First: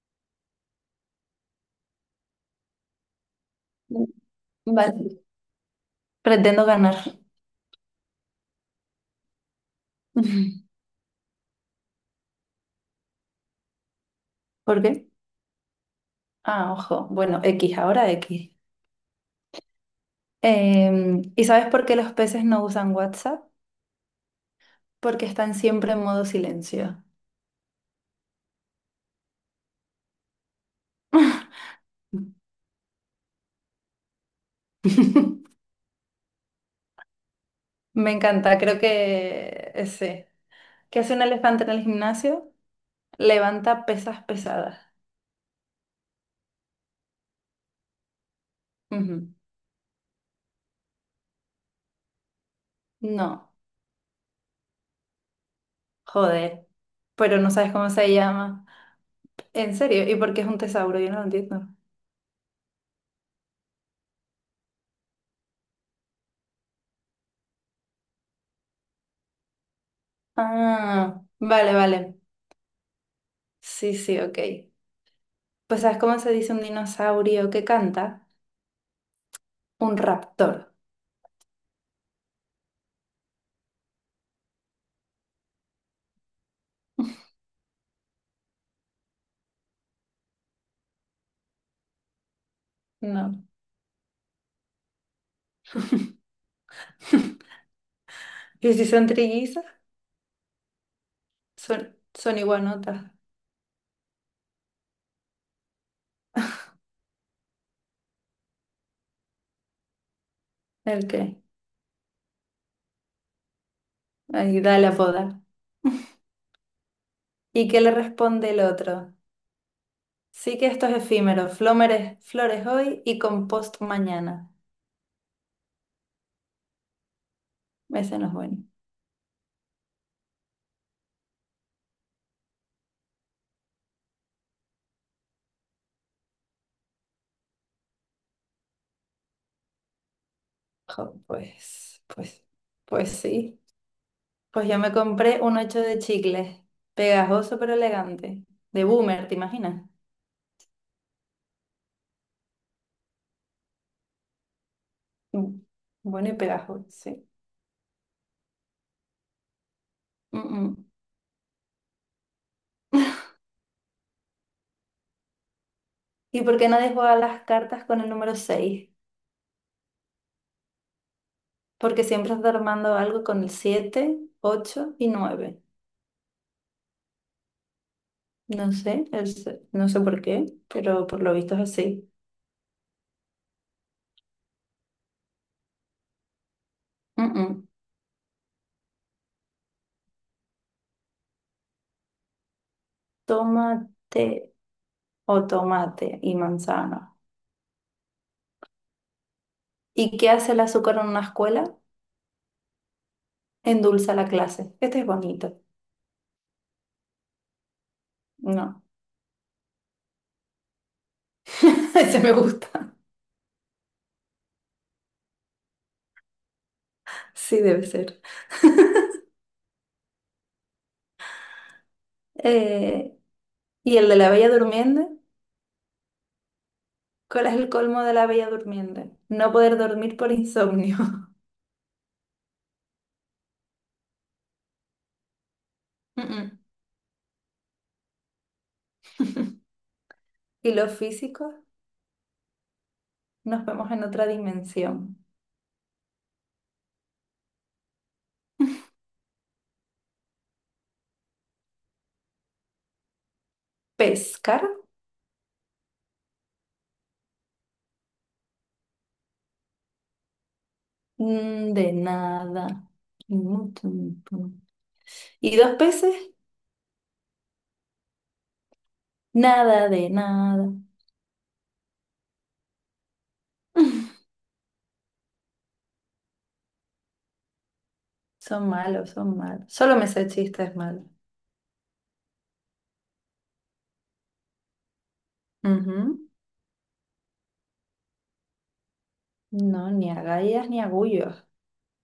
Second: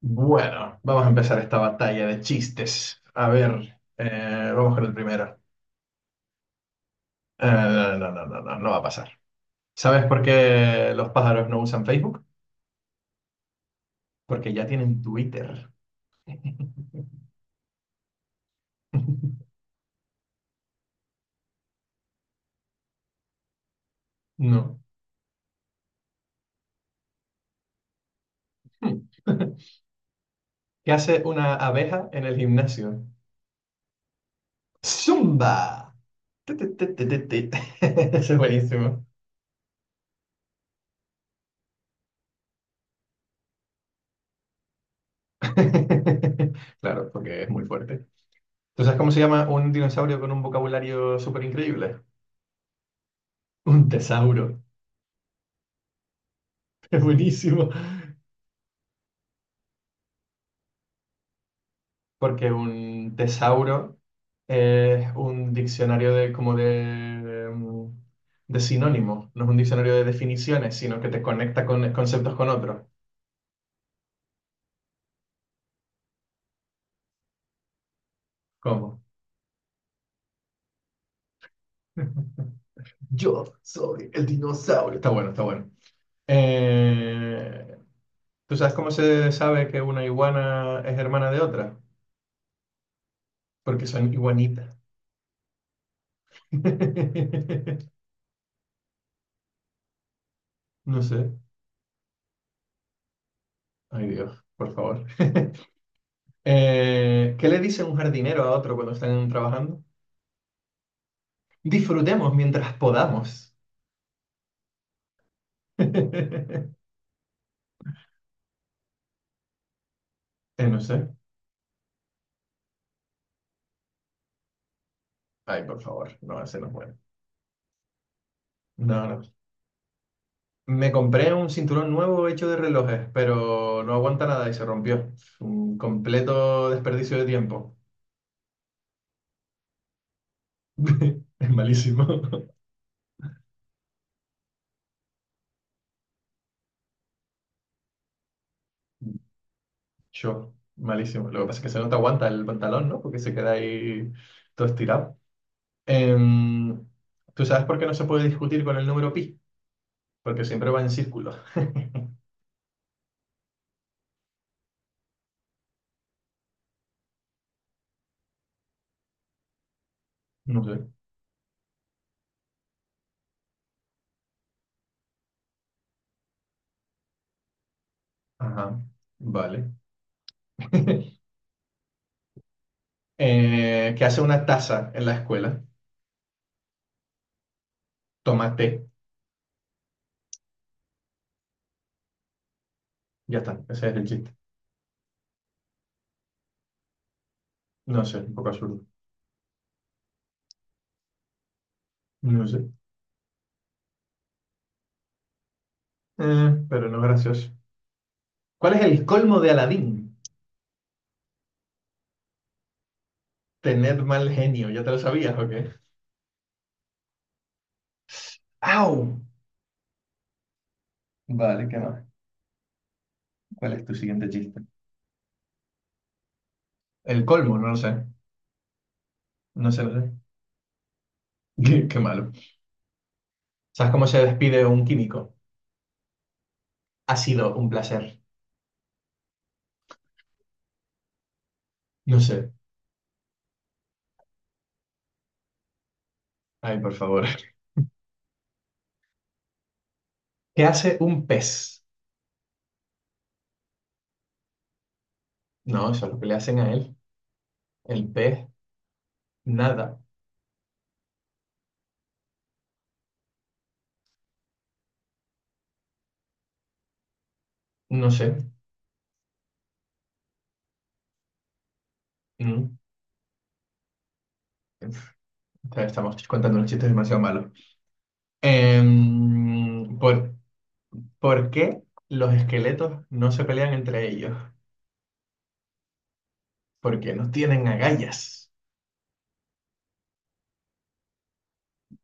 Bueno, vamos a empezar esta batalla de chistes. A ver, vamos con el Vale, primero. pretendo ganar. No, no, no, no, no, no no va a pasar. ¿Sabes por qué los pájaros no usan Facebook? Porque ya ¿Por tienen qué? Twitter. Ah, ojo. Bueno, X, ahora X. ¿Y sabes por qué los peces no usan WhatsApp? No. Porque están siempre en modo silencio. Hmm. ¿Qué hace una abeja en el gimnasio? ¡Zumba! Tu, tu, tu, tu, tu, tu. Me Eso es encanta, creo buenísimo. que ese. ¿Qué hace un elefante en el gimnasio? Levanta pesas pesadas. Claro, porque es muy fuerte. ¿Tú sabes cómo Ujú. se llama un dinosaurio con un vocabulario súper increíble? No, Un tesauro. joder. Es Pero no buenísimo, sabes cómo se llama. ¿En serio? ¿Y por qué es un tesauro? Yo no lo entiendo. porque un tesauro es un diccionario de, de sinónimos, no es un diccionario de definiciones, sino que te Ah, conecta vale, con vale. conceptos con otros. Sí, sí, ok. Pues, ¿sabes cómo se dice un dinosaurio que canta? ¿Cómo? Un raptor. Yo soy el dinosaurio. Está bueno, está bueno. Eh, ¿Tú sabes cómo se sabe que una iguana es hermana de otra? No. Porque son iguanitas. ¿Y si son trillizas? No sé. Son iguanotas. Ay, Dios, por favor. ¿Qué le dice un jardinero a otro cuando están trabajando? ¿El qué? Disfrutemos mientras podamos. Ahí da la boda. ¿Y qué le responde el otro? Sí que No esto es sé. efímero. Flómeres, flores hoy y compost mañana. Ay, por favor, no, ese no puede. Ese no es bueno. No, no. Me compré un cinturón nuevo hecho de relojes, pero no aguanta nada y se rompió. Un completo desperdicio de tiempo. Jo, Es pues, malísimo. pues, pues sí. Pues yo me compré un ocho de chicles. Pegajoso pero elegante. De boomer, ¿te imaginas? Yo, malísimo. Lo que pasa es que se no te aguanta el pantalón, ¿no? Porque se queda ahí todo estirado. Mm. Bueno y pegajoso, Em, sí. ¿Tú sabes por qué no se puede discutir con el número pi? Mm, Porque siempre mm. va en círculo. ¿Y por qué nadie juega las cartas con el número 6? No sé. Porque siempre está armando algo con el 7, 8 y 9. No Ajá. sé, Vale. no sé por qué, pero por lo visto es así. ¿Qué hace una taza en la escuela? Mm, mm. Toma té. Ya está. Ese es el Tomate chiste. o tomate y manzana. No sé, un poco absurdo. ¿Y qué hace el azúcar en una escuela? No sé. Endulza la clase. Este es bonito. Pero no es gracioso. ¿Cuál es No, el colmo de Aladín? ese me gusta. Tener mal genio. ¿Ya te lo sabías o qué? Sí, debe ser. ¡Au! Vale, ¿qué más? Eh, ¿Cuál es tu ¿Y el de siguiente la Bella chiste? Durmiente? El ¿Cuál es colmo, no el lo colmo sé. de la Bella Durmiente? No No poder sé, no sé. dormir por insomnio. Qué, qué malo. ¿Sabes cómo se despide un químico? Mm, Ha sido un placer. mm. Y los físicos, No sé. nos vemos en otra dimensión. Ay, por favor. ¿Qué hace un pez? Pescar. No, eso es lo que le hacen a él. El pez, nada. Mm, de nada. ¿Y dos peces? No sé. Nada de nada. Mm. Uf, Estamos contando unos chistes demasiado malos. Son malos, son malos. Solo Em, me sé ¿por, chistes malos. por qué los esqueletos no se pelean entre ellos? Ujú. Porque no tienen agallas. No, ni agallas ni agullos.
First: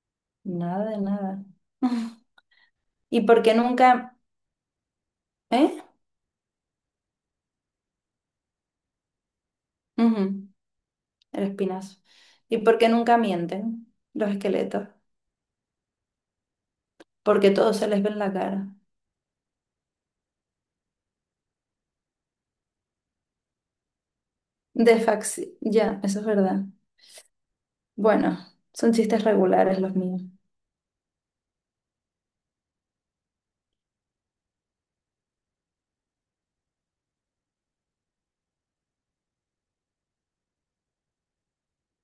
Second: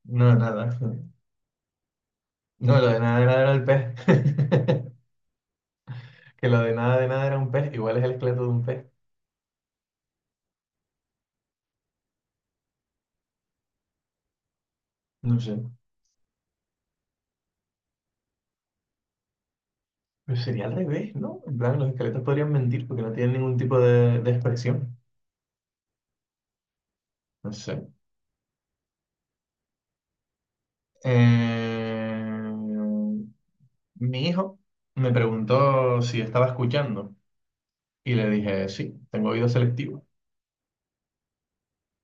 No, nada. Nada de nada. No, lo ¿Y de por nada era qué el nunca... pez. ¿Eh? Que lo de nada era un pez, igual es el esqueleto de un pez. Ujú. El espinazo. ¿Y por qué nunca mienten los esqueletos? No sé. Porque todo se les ve en la cara. Pero sería al revés, ¿no? En plan, los esqueletos podrían mentir porque no tienen ningún tipo de De expresión. faxi... Ya, eso es verdad. No sé. Bueno, son chistes regulares los míos. Eh, mi hijo me preguntó si estaba escuchando y le dije, sí, tengo oído selectivo.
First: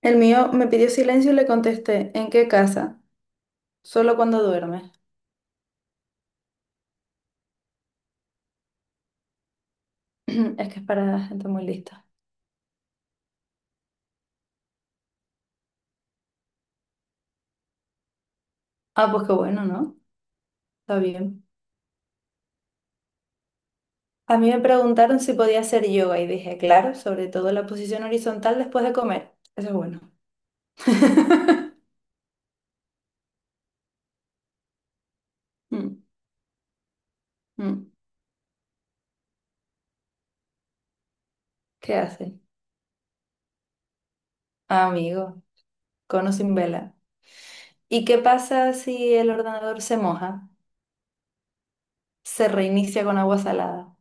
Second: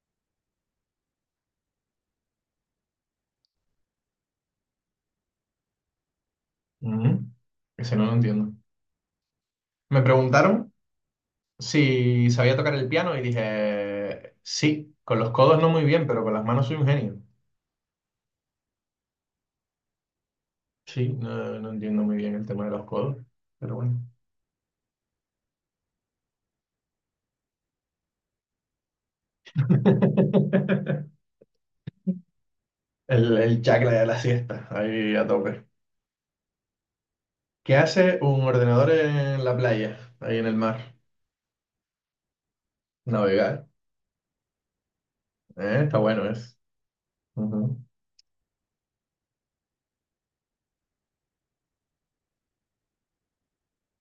El mío me pidió silencio y le contesté, ¿en qué casa? Solo cuando duerme. "Ujú, Ese no lo entiendo. Me preguntaron Es que es para gente muy lista. si sabía tocar el piano y dije, sí, con los codos no muy bien, pero con las manos soy un genio. Ah, pues qué bueno, ¿no? Está Sí, bien. no, no entiendo muy bien el tema de los codos, pero bueno. A mí me preguntaron si podía hacer yoga y dije, claro, sobre todo la posición horizontal después de comer. Eso es bueno. El chakra de la siesta, ahí a tope. Mm, ¿Qué mm. hace un ordenador en la playa, ahí en el mar? ¿Qué hace? Navegar. Ah, amigo, Está bueno, cono sin es. vela. Ujú. ¿Y qué pasa si el ordenador se moja? Se reinicia con agua salada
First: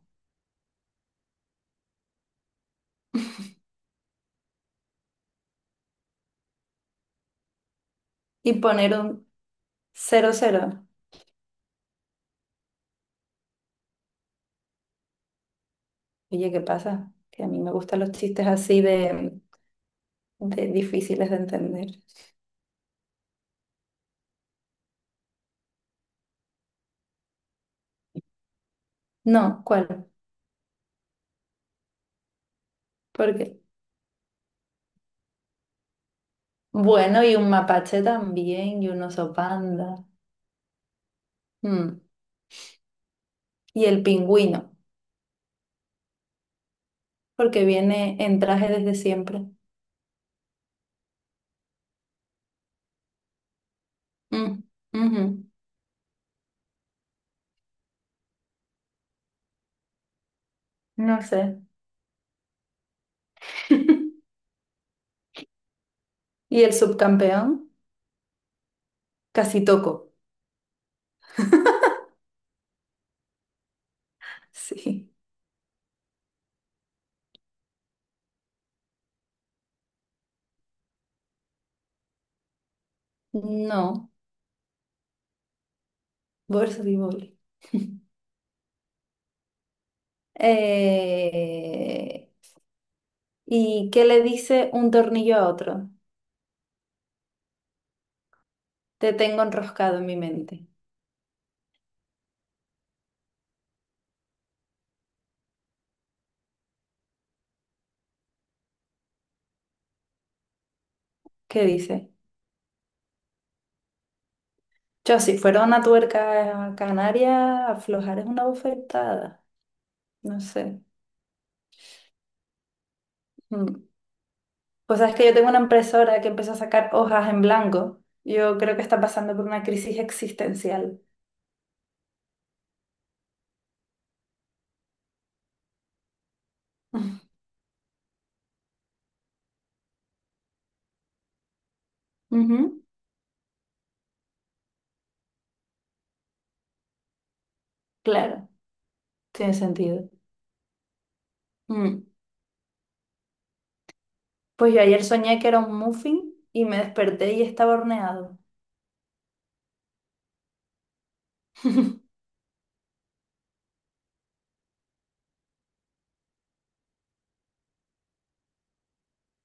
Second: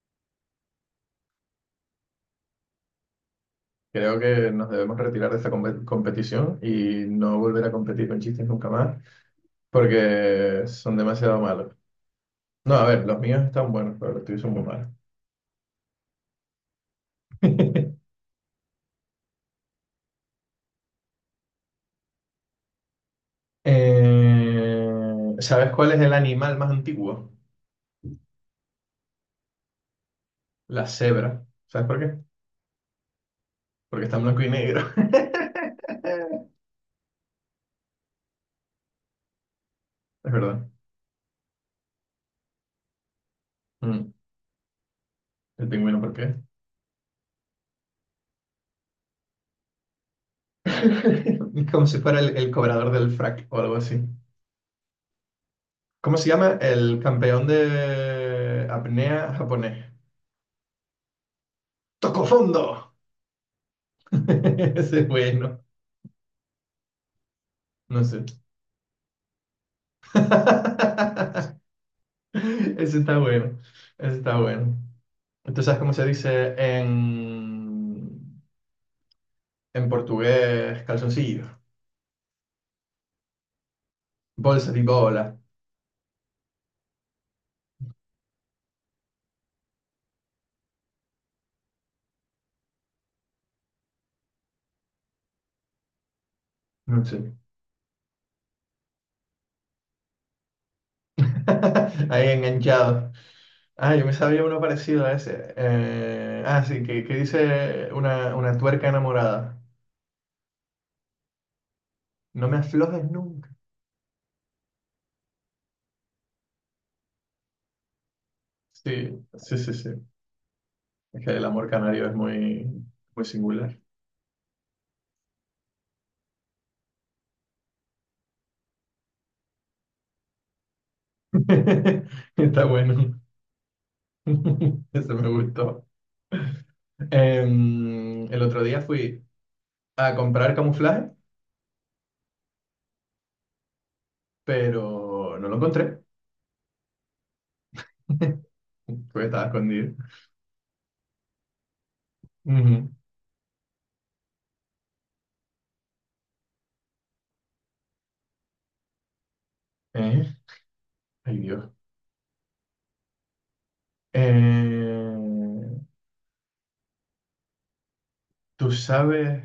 Creo que nos debemos retirar de esta compe- competición y no volver a competir con chistes y nunca poner más, un cero porque cero. son demasiado malos. No, a ver, los míos están buenos, pero los tuyos son muy malos. Oye, ¿qué pasa? Que a mí me gustan los chistes así de difíciles de entender. ¿Sabes cuál es el animal más antiguo? No, ¿cuál? La cebra. ¿Sabes por qué? ¿Por qué? Porque está en blanco y negro. Bueno, y un mapache también, y un oso panda. Es verdad. Mm. Y el Mm. pingüino, ¿El pingüino por qué? porque viene en traje desde siempre. Como si fuera el cobrador del frac o algo así. Mm, ujú. ¿Cómo se llama? El campeón de apnea japonés. No sé. ¡Tocó fondo! Ese es bueno. ¿Y el subcampeón? No sé. Casi toco. Ese está bueno. Ese está bueno. Sí. ¿Entonces sabes cómo se dice en portugués calzoncillo? No, Bolsa de bola. voleibol. Eh, ¿Y qué le dice un tornillo a otro? No sé. Te tengo enroscado en mi mente. Ahí enganchado. Ah, yo me sabía uno parecido a ese. Ah, sí, que dice una tuerca enamorada. ¿Qué dice? No me aflojes nunca. Yo, si fuera una tuerca canaria, aflojar es una Sí, bofetada. sí, sí, sí. No sé. Es que el amor canario es muy, muy singular. Mm. Pues sabes que yo tengo una impresora que empezó a sacar hojas en blanco. Yo creo que está pasando por una crisis existencial. Está bueno. Eso me gustó. Em, el otro día fui a comprar camuflaje, Ujú. pero no lo encontré, Claro, porque estaba tiene escondido. sentido. Mm. Ujú. Pues yo ayer soñé que era un muffin y me desperté y estaba horneado. Eh, Ay, Dios. Eh, ¿Tú sabes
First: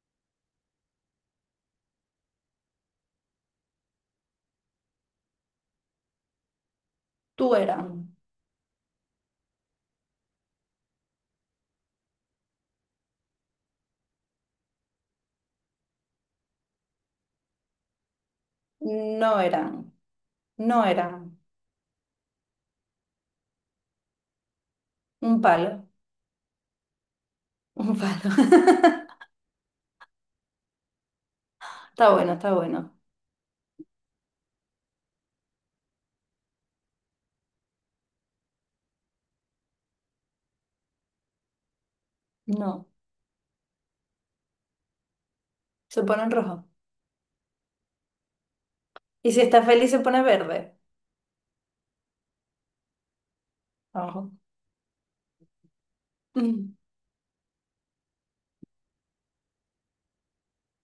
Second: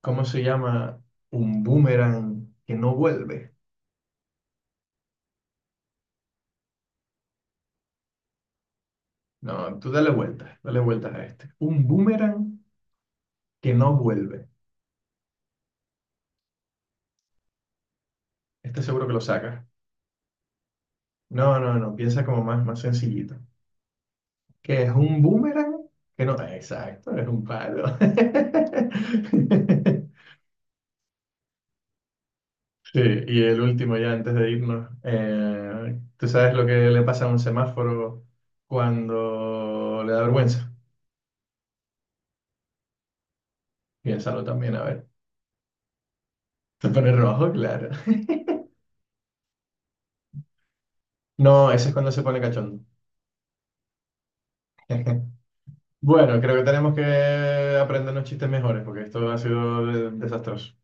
cómo se llama un boomerang que no vuelve? Tú eran, No, tú dale vueltas a este. Un boomerang que no vuelve. Este seguro que lo no sacas. eran, no eran. No, no, no, piensa como más, más sencillito. ¿Qué es un Un palo, boomerang? Que no, exacto, es un palo. un palo. Está bueno, está bueno. Sí, y el último ya antes de irnos. ¿Tú sabes lo que le pasa a un semáforo cuando le da vergüenza? No, Piénsalo también, a ver. se pone en rojo. Se pone rojo, claro. Y si está feliz se pone verde. No, ese es cuando se pone cachondo. Ojo. Bueno, creo que Mm, tenemos que aprender unos chistes mejores porque esto ha sido desastroso.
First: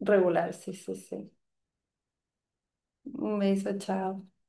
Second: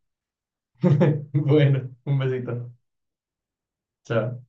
regular, sí, sí, sí. Bueno, un besito. Un beso, chao. Chao.